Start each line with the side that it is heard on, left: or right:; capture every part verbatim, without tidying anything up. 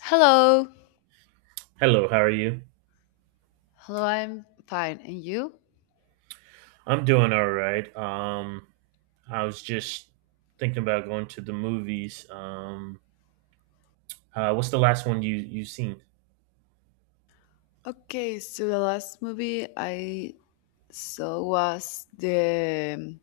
left: Hello.
right: Hello, how are you?
left: Hello, I'm fine. And you?
right: I'm doing all right. Um, I was just thinking about going to the movies. Um, uh, what's the last one you you seen?
left: Okay, so the last movie I saw was The um,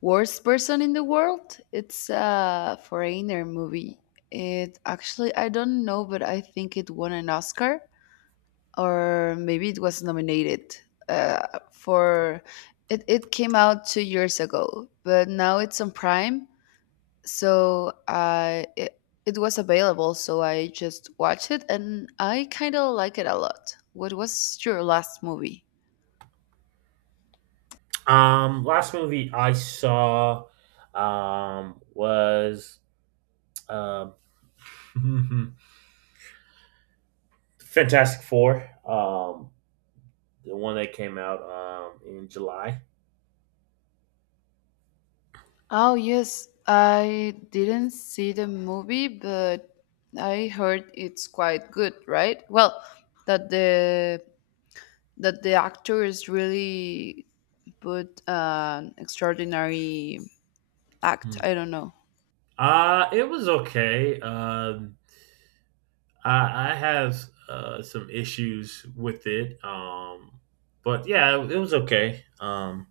left: Worst Person in the World. It's a foreigner movie. It actually, I don't know, but I think it won an Oscar or maybe it was nominated uh, for it, it came out two years ago, but now it's on Prime, so I it, it was available, so I just watched it and I kind of like it a lot. What was your last movie?
right: Um, last movie I saw um was um Fantastic Four. Um, the one that came out um in July.
left: Oh, yes, I didn't see the movie, but I heard it's quite good, right? Well, that the that the actors really put an extraordinary act.
right: Hmm.
left: I don't know.
right: Uh, it was okay. Um, I, I have uh, some issues with it, um, but yeah, it it was okay. Um,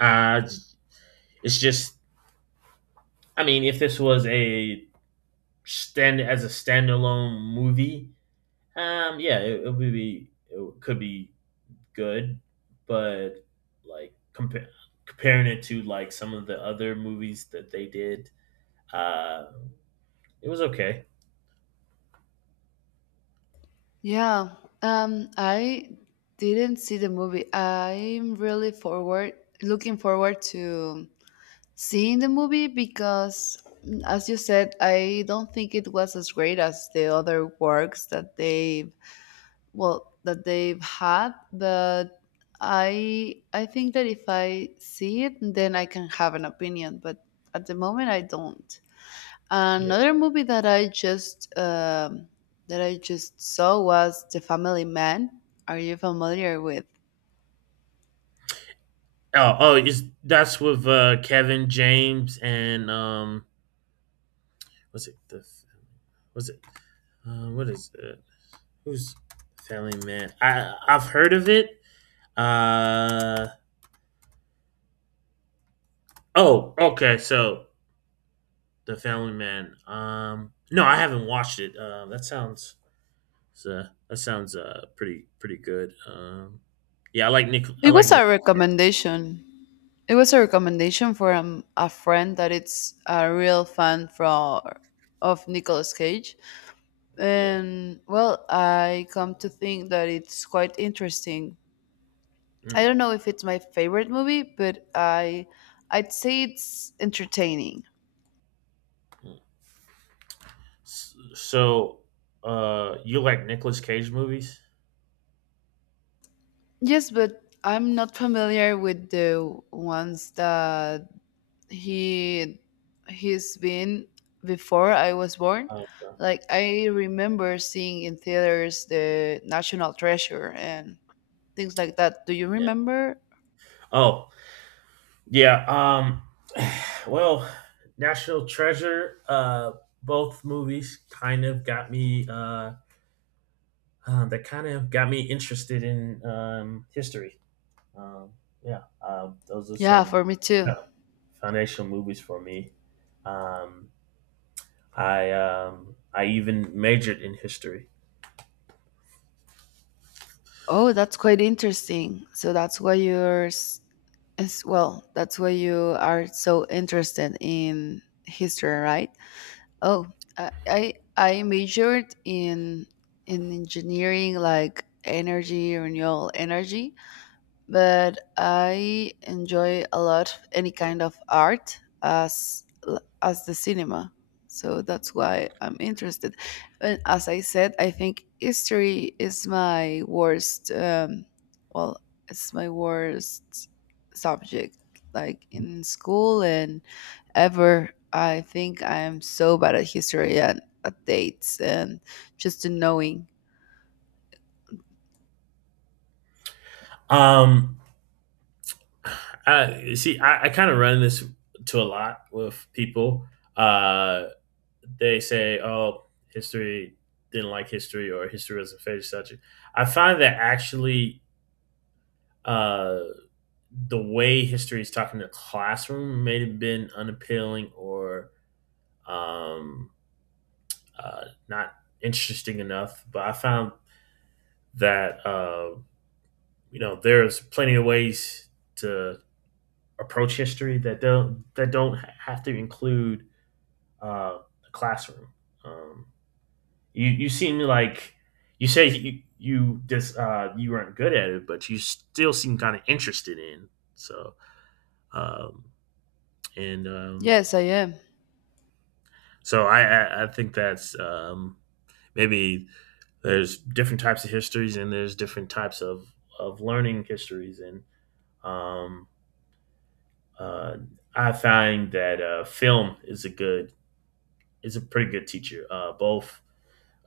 right: I, j- it's just, I mean, if this was a stand as a standalone movie, um, yeah, it, it would be it could be good, but like compare comparing it to like some of the other movies that they did, uh, it was okay.
left: Yeah, um, I didn't see the movie. I'm really forward looking forward to seeing the movie because, mm, as you said, I don't think it was as great as the other works that they've well that they've had. But I I think that if I see it, then I can have an opinion. But at the moment, I don't.
right: Yeah.
left: Another movie that I just um, that I just saw was The Family Man. Are you familiar with?
right: Oh, oh, is that's with uh, Kevin James and um What's it? The what's it? Uh, what is it? Who's Family Man? I I've heard of it. Uh oh, okay. So the Family Man. Um, no, I haven't watched it. Um, uh, that sounds uh, that sounds uh pretty pretty good. Um, yeah, I like Nick. I
left: It
right: like
left: was a
right: Nicolas Cage.
left: recommendation. It was a recommendation from a friend that it's a real fan from of Nicolas Cage.
right: Yeah.
left: And well, I come to think that it's quite interesting. I
right: Mm.
left: don't know if it's my favorite movie, but I I'd say it's entertaining.
right: S- So, uh, you like Nicolas Cage movies?
left: Yes, but I'm not familiar with the ones that he he's been before I was born.
right: Um,
left: Like I remember seeing in theaters the National Treasure and things like that. Do you
right: yeah.
left: remember?
right: Oh, yeah. Um. Well, National Treasure. Uh, both movies kind of got me. Uh, uh, that kind of got me interested in um, history. Um, yeah. Uh, those are
left: Yeah,
right: some
left: for me
right: uh,
left: too.
right: foundational movies for me. Um, I um, I even majored in history.
left: Oh, that's quite interesting. So that's why you're s- as well. That's why you are so interested in history, right? Oh, I I, I majored in in engineering, like energy, renewable energy, but I enjoy a lot any kind of art as l- as the cinema. So that's why I'm interested. And as I said, I think history is my worst. Um, well, it's my worst subject, like in school and ever. I think I am so bad at history and at dates and just in knowing.
right: Um, I see. I, I kind of run this to a lot with people. Uh, they say, "Oh, history didn't like history," or "History was a favorite subject." I find that actually uh, the way history is taught in the classroom may have been unappealing or um, uh, not interesting enough. But I found that uh, you know there's plenty of ways to approach history that don't that don't have to include uh, the classroom. Um, You you seem like you say you you just uh, you weren't good at it, but you still seem kind of interested in. So um, and um,
left: Yes, I am.
right: so I, I I think that's um, maybe there's different types of histories and there's different types of of learning histories and um, uh, I find that uh, film is a good is a pretty good teacher. Uh, both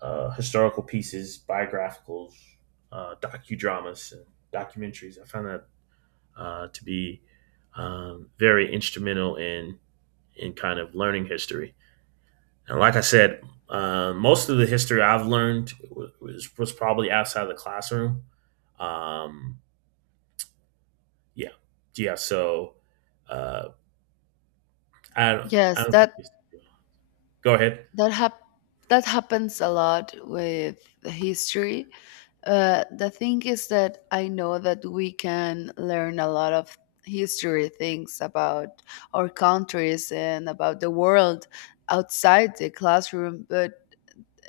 right: uh, historical pieces, biographicals, uh, docudramas, and documentaries. I found that uh, to be um, very instrumental in in kind of learning history. And like I said, uh, most of the history I've learned was, was probably outside the classroom. Um, yeah, yeah. So uh, I don't, I
left: Yes,
right: don't think.
left: that
right: Go ahead.
left: that hap- that happens a lot with the history. Uh, the thing is that I know that we can learn a lot of history things about our countries and about the world outside the classroom, but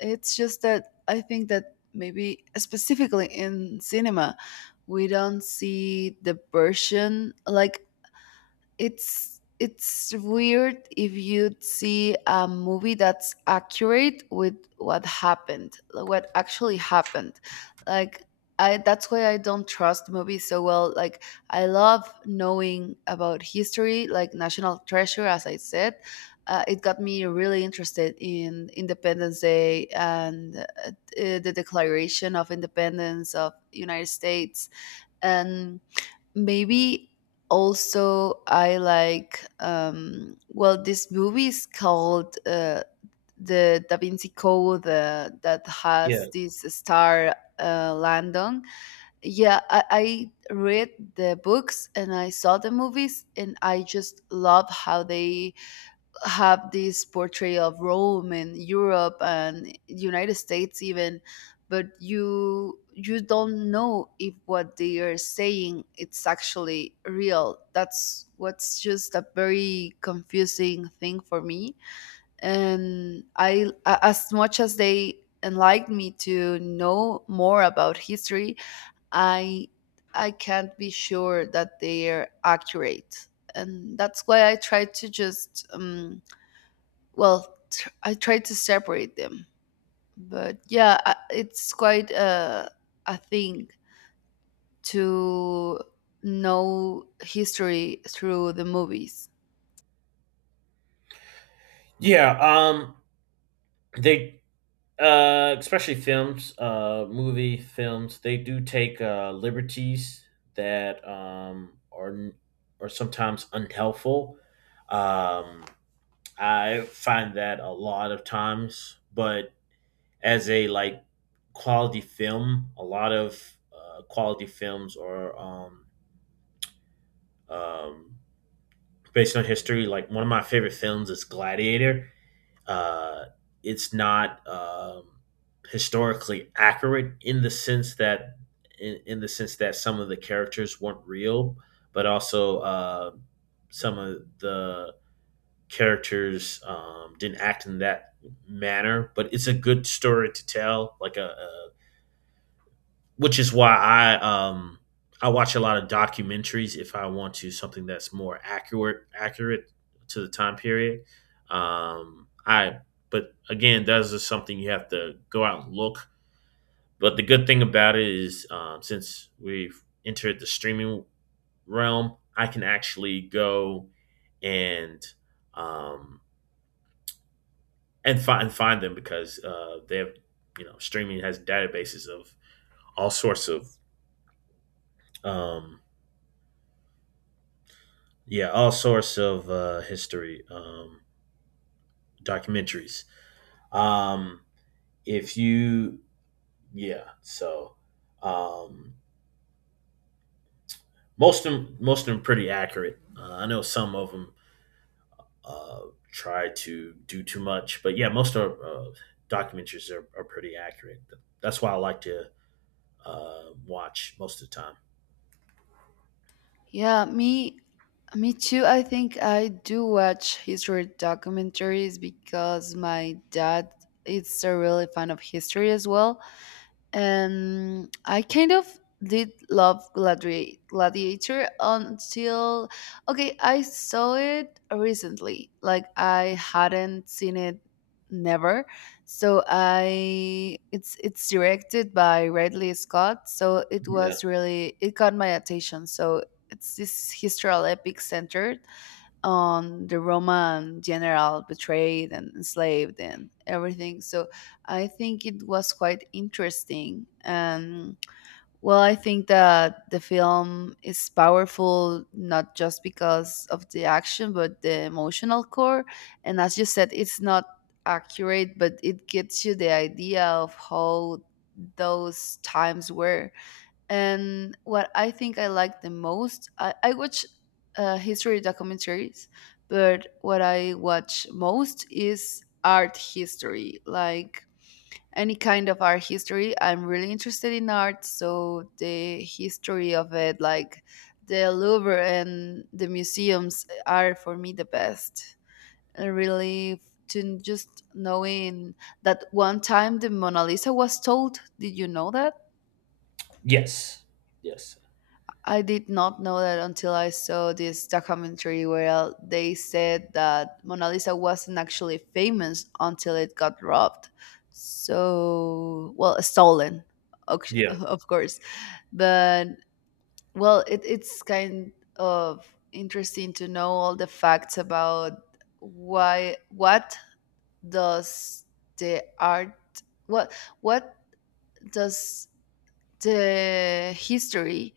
left: it's just that I think that maybe specifically in cinema, we don't see the version, like it's it's weird if you'd see a movie that's accurate with what happened, like what actually happened. Like, I that's why I don't trust movies so well. Like, I love knowing about history. Like National Treasure, as I said, uh, it got me really interested in Independence Day and, uh, the Declaration of Independence of United States. And maybe also I like, um well, this movie is called, uh, the Da Vinci Code, uh, that
right: Yeah,
left: has this star, uh, Landon. Yeah, I, I read the books and I saw the movies, and I just love how they have this portrayal of Rome and Europe and United States even, but you you don't know if what they are saying it's actually real. That's what's just a very confusing thing for me. And I a- as much as they enlightened me to know more about history, I I can't be sure that they're accurate. And that's why I try to just, um, well, tr- I tried to separate them, but yeah, I- it's quite a, a thing to know history through the movies.
right: yeah. Um, they Uh, especially films, uh, movie films, they do take uh, liberties that um, are n- are sometimes unhelpful. Um, I find that a lot of times, but as a like quality film, a lot of uh, quality films are um, um, based on history. Like one of my favorite films is Gladiator uh, it's not um, historically accurate in the sense that in, in the sense that some of the characters weren't real, but also uh, some of the characters um, didn't act in that manner. But it's a good story to tell, like a, a which is why I um I watch a lot of documentaries if I want to something that's more accurate accurate to the time period. Um, I but again, that is something you have to go out and look. But the good thing about it is, um, since we've entered the streaming realm, I can actually go and um, and find find them because uh, they have you know streaming has databases of all sorts of um, yeah, all sorts of uh, history um, documentaries. Um, if you, yeah, so um, most of them, most of them pretty accurate. Uh, I know some of them uh, try to do too much, but yeah, most of uh, documentaries are, are pretty accurate. That's why I like to uh, watch most of the time.
left: Yeah, me me too. I think I do watch history documentaries because my dad is a really fan of history as well, and I kind of did love Gladiator, Gladiator until, okay, I saw it recently. Like I hadn't seen it never. So I it's it's directed by Ridley Scott, so it
right: Yeah.
left: was really it caught my attention. So it's this historical epic centered on the Roman general betrayed and enslaved and everything. So I think it was quite interesting. And well, I think that the film is powerful not just because of the action, but the emotional core. And as you said, it's not accurate, but it gets you the idea of how those times were. And what I think I like the most, I, I watch uh, history documentaries, but what I watch most is art history, like any kind of art history. I'm really interested in art, so the history of it, like the Louvre and the museums, are for me the best. And really, to just knowing that one time the Mona Lisa was told, did you know that?
right: Yes. Yes.
left: I did not know that until I saw this documentary where, uh, they said that Mona Lisa wasn't actually famous until it got robbed. So, well, stolen, oc-
right: Yeah.
left: of course. But, well, it, it's kind of interesting to know all the facts about why, what does the art, what, what does the history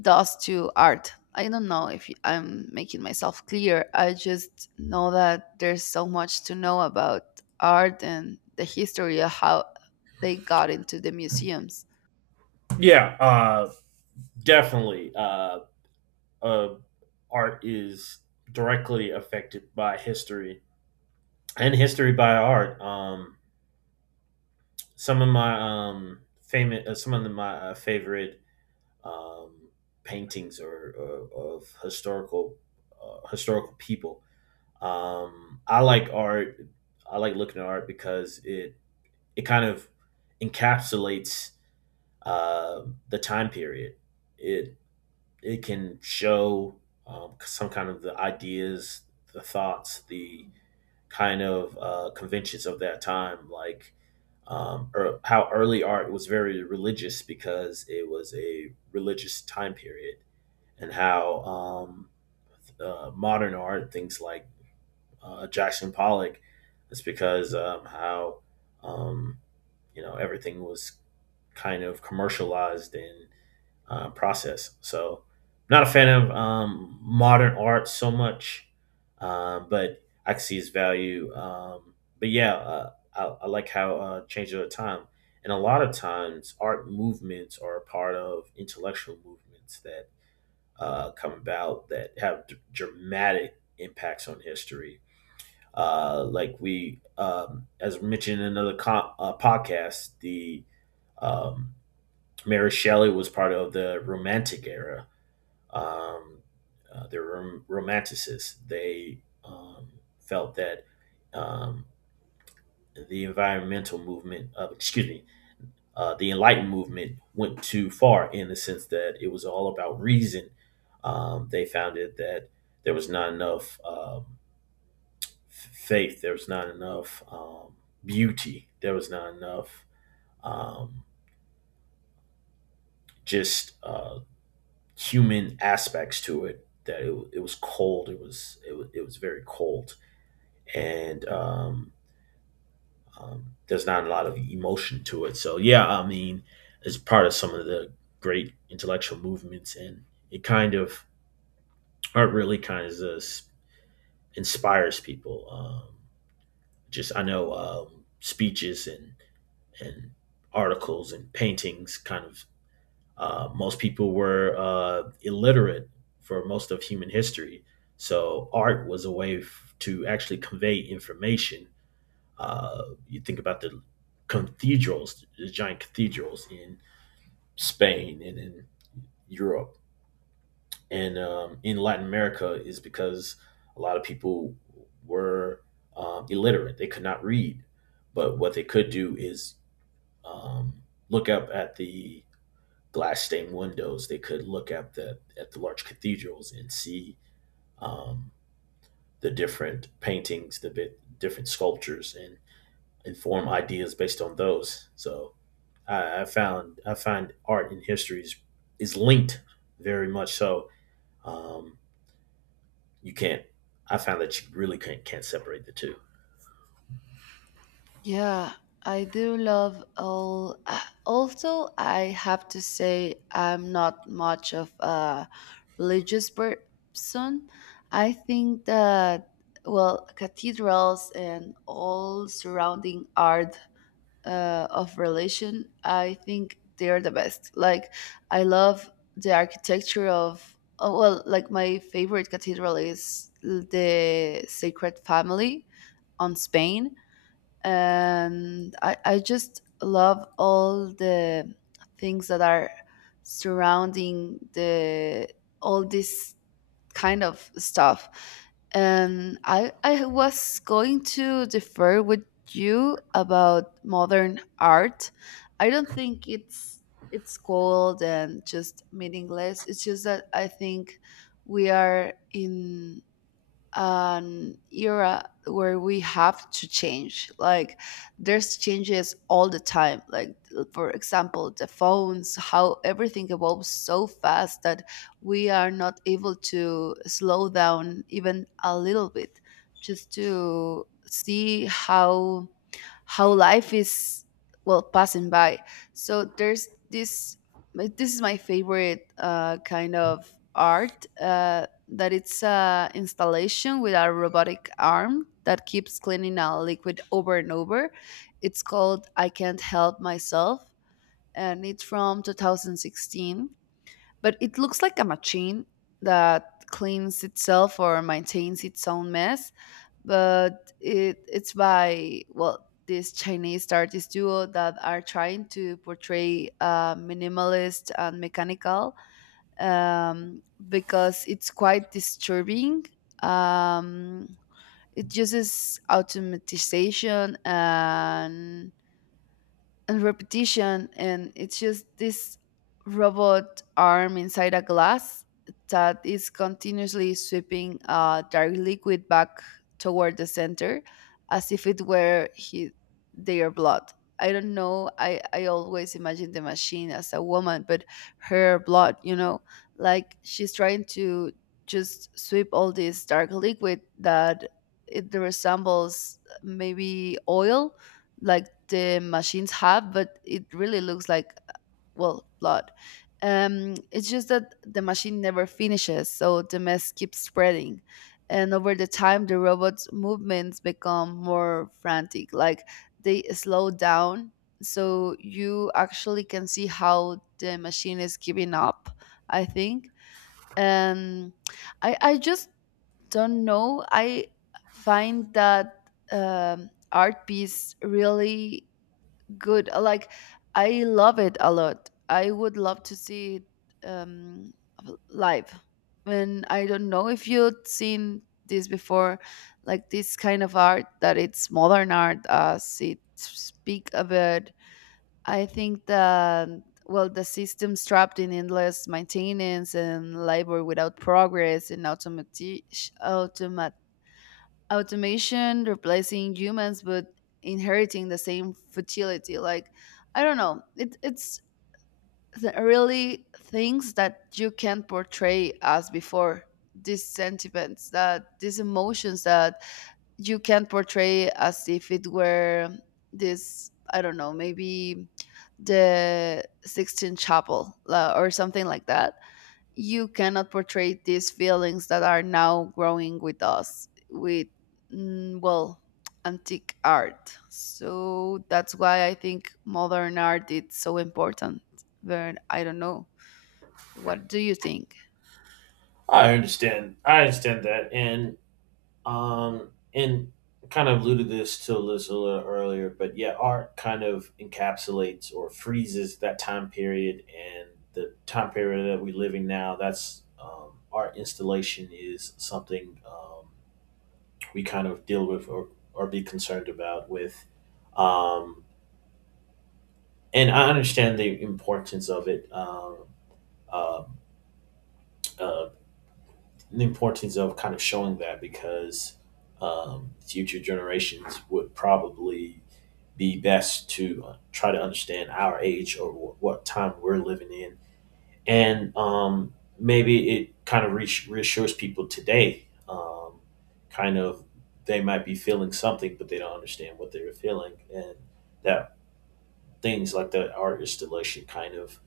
left: does to art. I don't know if i I'm making myself clear. I just know that there's so much to know about art and the history of how they got into the museums.
right: Yeah. Uh, definitely. Uh, uh, art is directly affected by history and history by art. Um, some of my um, famous, uh, some of the, my uh, favorite um, paintings or, or of historical uh, historical people. Um, I like art. I like looking at art because it it kind of encapsulates uh, the time period. It it can show um, some kind of the ideas, the thoughts, the kind of uh, conventions of that time, like um, or how early art was very religious because it was a religious time period, and how um, uh, modern art, things like uh, Jackson Pollock, is because um, how um, you know everything was kind of commercialized and uh, process. So, I'm not a fan of um, modern art so much, uh, but I can see its value. Um, but yeah, uh, I, I like how uh, it changes over time, and a lot of times art movements are a part of intellectual movements that uh, come about that have d- dramatic impacts on history. Uh, like we, um, as mentioned in another co- uh, podcast, the um, Mary Shelley was part of the Romantic era, um, uh, they were romanticists. They um, felt that um, the environmental movement, uh, excuse me, uh, the Enlightenment movement went too far in the sense that it was all about reason. Um, they found it that there was not enough um, f- faith, there was not enough um, beauty, there was not enough um, just uh, human aspects to it. That it, it was cold. It was it, wa- it was very cold. And um, um, there's not a lot of emotion to it. So yeah, I mean, it's part of some of the great intellectual movements, and it kind of art really kind of s- inspires people. Um, just I know um, speeches and and articles and paintings kind of uh, most people were uh, illiterate for most of human history, so art was a way f- to actually convey information Uh, you think about the cathedrals, the giant cathedrals in Spain and in Europe and um, in Latin America is because a lot of people were um, illiterate. They could not read, but what they could do is um, look up at the glass stained windows. They could look at the at the large cathedrals and see um, the different paintings, the bit, different sculptures, and and form ideas based on those. So I, I found I find art and history is, is linked very much so. Um, you can't. I found that you really can't can't separate the two.
left: Yeah, I do love all. ah, Also, I have to say, I'm not much of a religious person. I think that, well, cathedrals and all surrounding art, uh, of relation, I think they're the best. Like, I love the architecture of, oh, well, like my favorite cathedral is the Sacred Family on Spain, and i, I just love all the things that are surrounding the, all these kind of stuff. And I I was going to defer with you about modern art. I don't think it's it's cold and just meaningless. It's just that I think we are in an era where we have to change. Like, there's changes all the time. Like, for example, the phones, how everything evolves so fast that we are not able to slow down even a little bit, just to see how how life is, well, passing by. So there's this. This is my favorite uh, kind of art, uh, that it's a installation with a robotic arm that keeps cleaning a liquid over and over. It's called I Can't Help Myself, and it's from twenty sixteen, but it looks like a machine that cleans itself or maintains its own mess. But it it's by, well, this Chinese artist duo that are trying to portray, uh, minimalist and mechanical, um, because it's quite disturbing. um, it uses automatization and and repetition, and it's just this robot arm inside a glass that is continuously sweeping uh, dark liquid back toward the center, as if it were he, their blood. I don't know, I, I always imagine the machine as a woman, but her blood, you know like she's trying to just sweep all this dark liquid that it resembles, maybe oil, like the machines have, but it really looks like, well, blood. Um, it's just that the machine never finishes, so the mess keeps spreading. And over the time, the robot's movements become more frantic, like they slow down. So you actually can see how the machine is giving up, I think. And I, I just don't know. I find that, um, art piece really good. Uh, like, I love it a lot. I would love to see it, um v- live. And I don't know if you've seen this before, like this kind of art that it's modern art, as it speak about. I think that, well, the system trapped in endless maintenance and labor without progress, and automati- automation replacing humans but inheriting the same futility. Like, I don't know, it, it's th- really things that you can't portray as before. These sentiments, that these emotions that you can't portray, as if it were this, I don't know, maybe the Sixteen chapel, la- or something like that. You cannot portray these feelings that are now growing with us with, mm, well, antique art. So that's why I think modern art is so important. But I don't know, what do you think?
right: I understand. I understand that, and um, and kind of alluded this to this a little earlier, but yeah, art kind of encapsulates or freezes that time period and the time period that we're living now. That's um, art installation is something um, we kind of deal with or, or be concerned about with um, and I understand the importance of it um, uh, uh, the importance of kind of showing that because um, future generations would probably be best to uh, try to understand our age or wh- what time we're living in and um, maybe it kind of reass- reassures people today um, kind of they might be feeling something but they don't understand what they're feeling and that things like the art installation kind of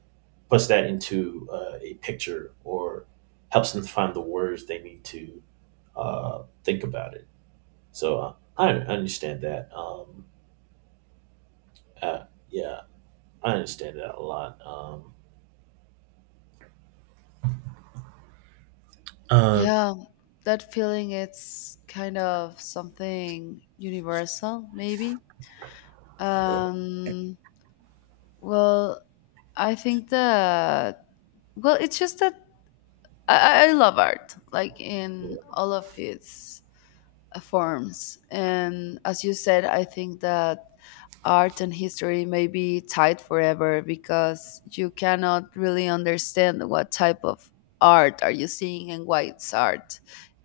right: puts that into uh, a picture or helps them find the words they need to uh, think about it so uh, I understand that um, uh, yeah I understand that a lot um, uh,
left: Yeah, that feeling, it's kind of something universal maybe. Um well, I think that, well, it's just that, i, I I love art, like in all of its forms. And as you said, I think that art and history may be tied forever, because you cannot really understand what type of art are you seeing and why it's art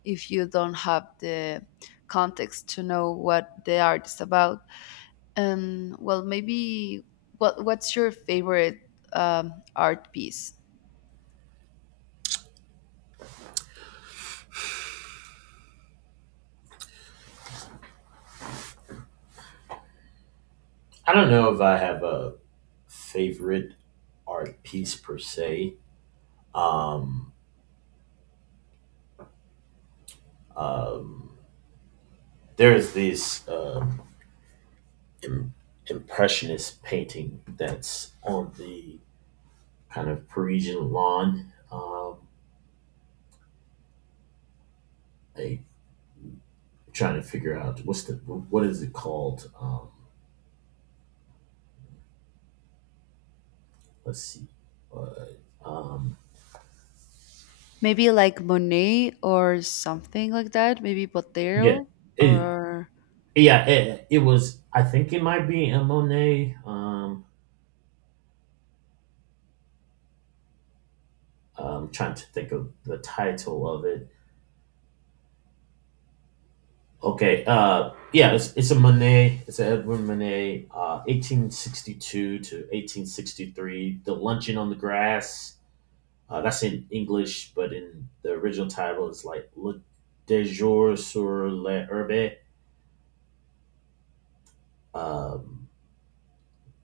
left: if you don't have the context to know what the art is about. And well, maybe, what what's your favorite, um, art piece?
right: I don't know if I have a favorite art piece per se. Um, um, there's this um, im- impressionist painting that's on the kind of Parisian lawn. Um, I trying to figure out what's the what is it called? Um, let's see. Uh, um,
left: Maybe like Monet or something like that. Maybe
right: yeah,
left: Botero
right: it,
left: or.
right: yeah, it, it was. I think it might be a Monet. Um, I'm trying to think of the title of it Okay. Uh, yeah, it's, it's a Monet. It's an Edward Monet, uh, eighteen sixty-two to eighteen sixty-three. The Luncheon on the Grass. Uh, that's in English, but in the original title, it's like Le Déjeuner sur l'herbe. Um,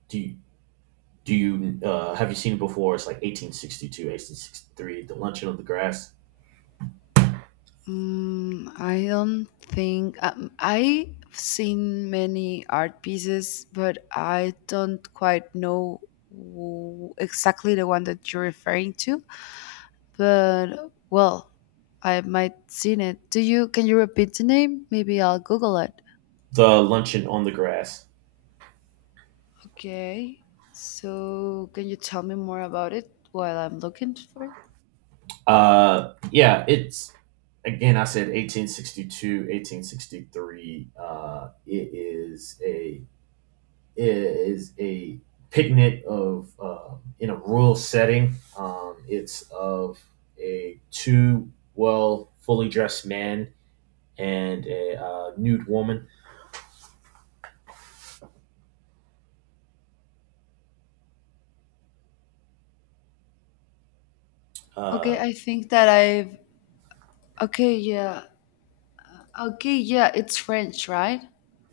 right: do you, do you uh, have you seen it before? It's like eighteen sixty-two, eighteen sixty-three. The Luncheon on the Grass.
left: Mm, I don't think, um, I've seen many art pieces, but I don't quite know wh- exactly the one that you're referring to. But, well, I might seen it. Do you? Can you repeat the name? Maybe I'll Google it.
right: The Luncheon on the Grass.
left: Okay. So can you tell me more about it while I'm looking for it?
right: Uh, yeah, it's again, I said eighteen sixty two, eighteen sixty three. eighteen sixty-three. Uh, it is a it is a picnic of uh, in a rural setting. Um, it's of a two well fully dressed men and a uh, nude woman.
left: Okay,
right: Uh,
left: I think that I've. Okay, yeah. Okay, yeah. It's French, right?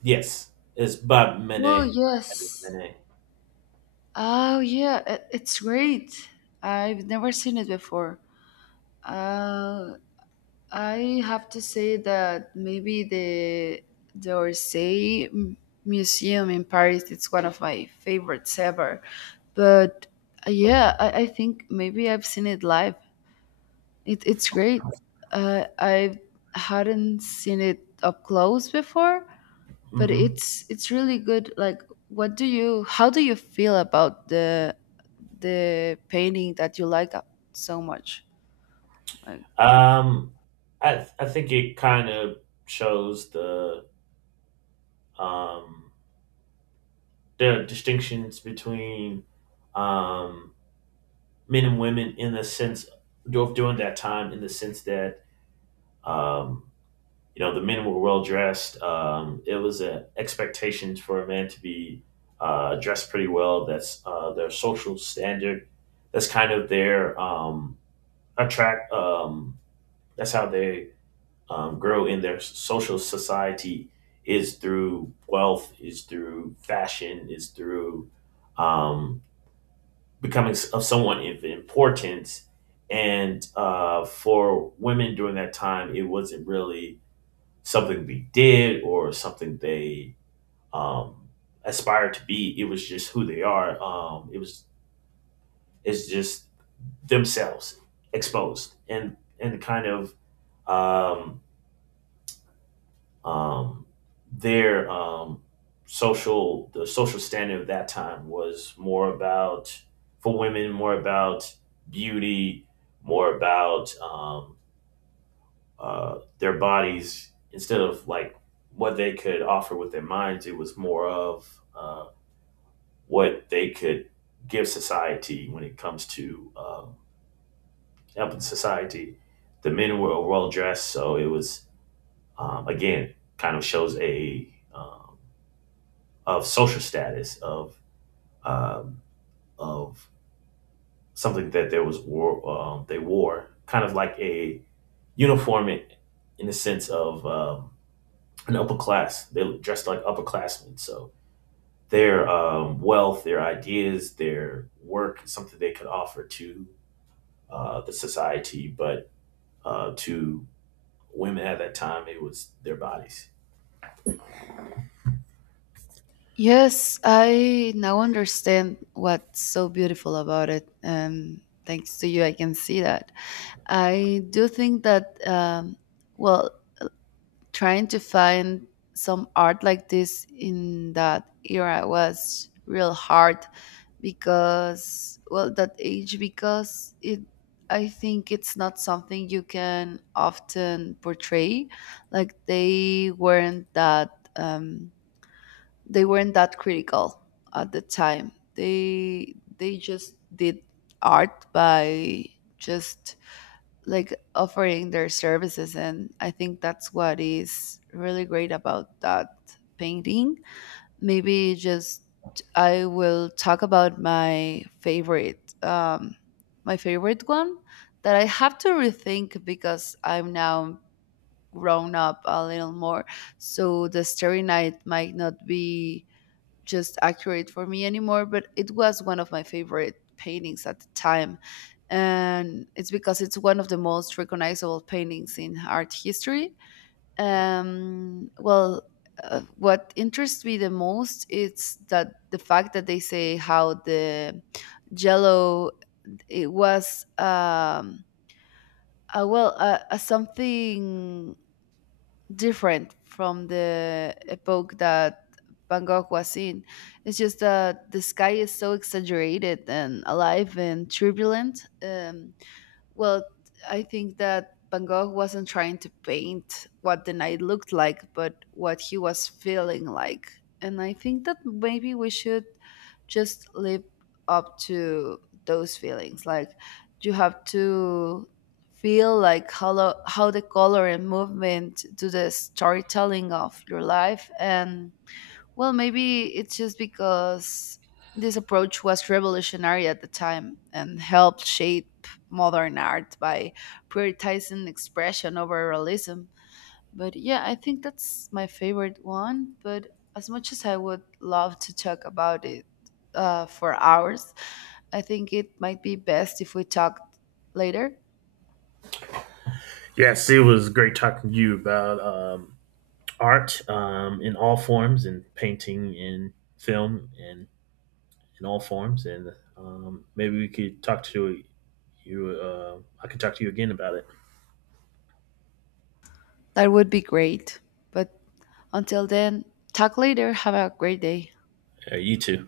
right: yes, it's Bob
left: Oh
right: Manet.
left: yes.
right: Manet.
left: Oh yeah, it, it's great. I've never seen it before. Uh, I have to say that maybe the the Orsay M- Museum in Paris, it's one of my favorites ever. But uh, yeah, I, I think maybe I've seen it live. It, it's great. Uh, I hadn't seen it up close before, but
right: Mm-hmm.
left: it's it's really good. Like, what do you how do you feel about the the painting that you like up so much, like.
right: Um, I th- I think it kind of shows the um there are distinctions between um, men and women in the sense of during that time, in the sense that um, you know the men were well dressed. Um, it was an expectation for a man to be uh, dressed pretty well. That's uh, their social standard. That's kind of their um, attract. Um, that's how they um, grow in their social society is through wealth, is through fashion, is through um, becoming s- of someone of importance. And uh, for women during that time, it wasn't really something they did or something they um, aspired to be. It was just who they are. Um, it was it's just themselves exposed and and kind of um, um, their um, social the social standard of that time was more about for women more about beauty more about um, uh, their bodies instead of like what they could offer with their minds. It was more of uh, what they could give society when it comes to um, helping society. The men were well dressed so it was um, again kind of shows a um, of social status of um, of something that there was war um, they wore kind of like a uniform in, in the sense of um, an upper class. They dressed like upperclassmen so their um, wealth their ideas their work something they could offer to uh, the society but uh, to women at that time it was their bodies.
left: Yes, I now understand what's so beautiful about it, and thanks to you I can see that. I do think that, um well, trying to find some art like this in that era was real hard, because, well, that age, because it I think it's not something you can often portray. Like, they weren't that um they weren't that critical at the time. They they just did art by just like offering their services, and I think that's what is really great about that painting. Maybe just I will talk about my favorite, um my favorite one, that I have to rethink because I'm now grown up a little more. So the Starry Night might not be just accurate for me anymore, but it was one of my favorite paintings at the time. And it's because it's one of the most recognizable paintings in art history. Um, well, uh, what interests me the most is that the fact that they say how the jello it was, um, uh, well, uh, uh, something different from the epoch that Van Gogh was in. It's just that the sky is so exaggerated and alive and turbulent. Um, well, I think that Van Gogh wasn't trying to paint what the night looked like, but what he was feeling like. And I think that maybe we should just live up to those feelings. Like, you have to feel like how, lo- how the color and movement do the storytelling of your life. And well, maybe it's just because this approach was revolutionary at the time and helped shape modern art by prioritizing expression over realism. But yeah, I think that's my favorite one. But as much as I would love to talk about it uh, for hours, I think it might be best if we talk later.
right: Yes, it was great talking to you about um, art um, in all forms and painting and film and in all forms and um, maybe we could talk to you uh, I could talk to you again about it
left: That would be great. But until then, talk later. Have a great day.
right: uh, you too.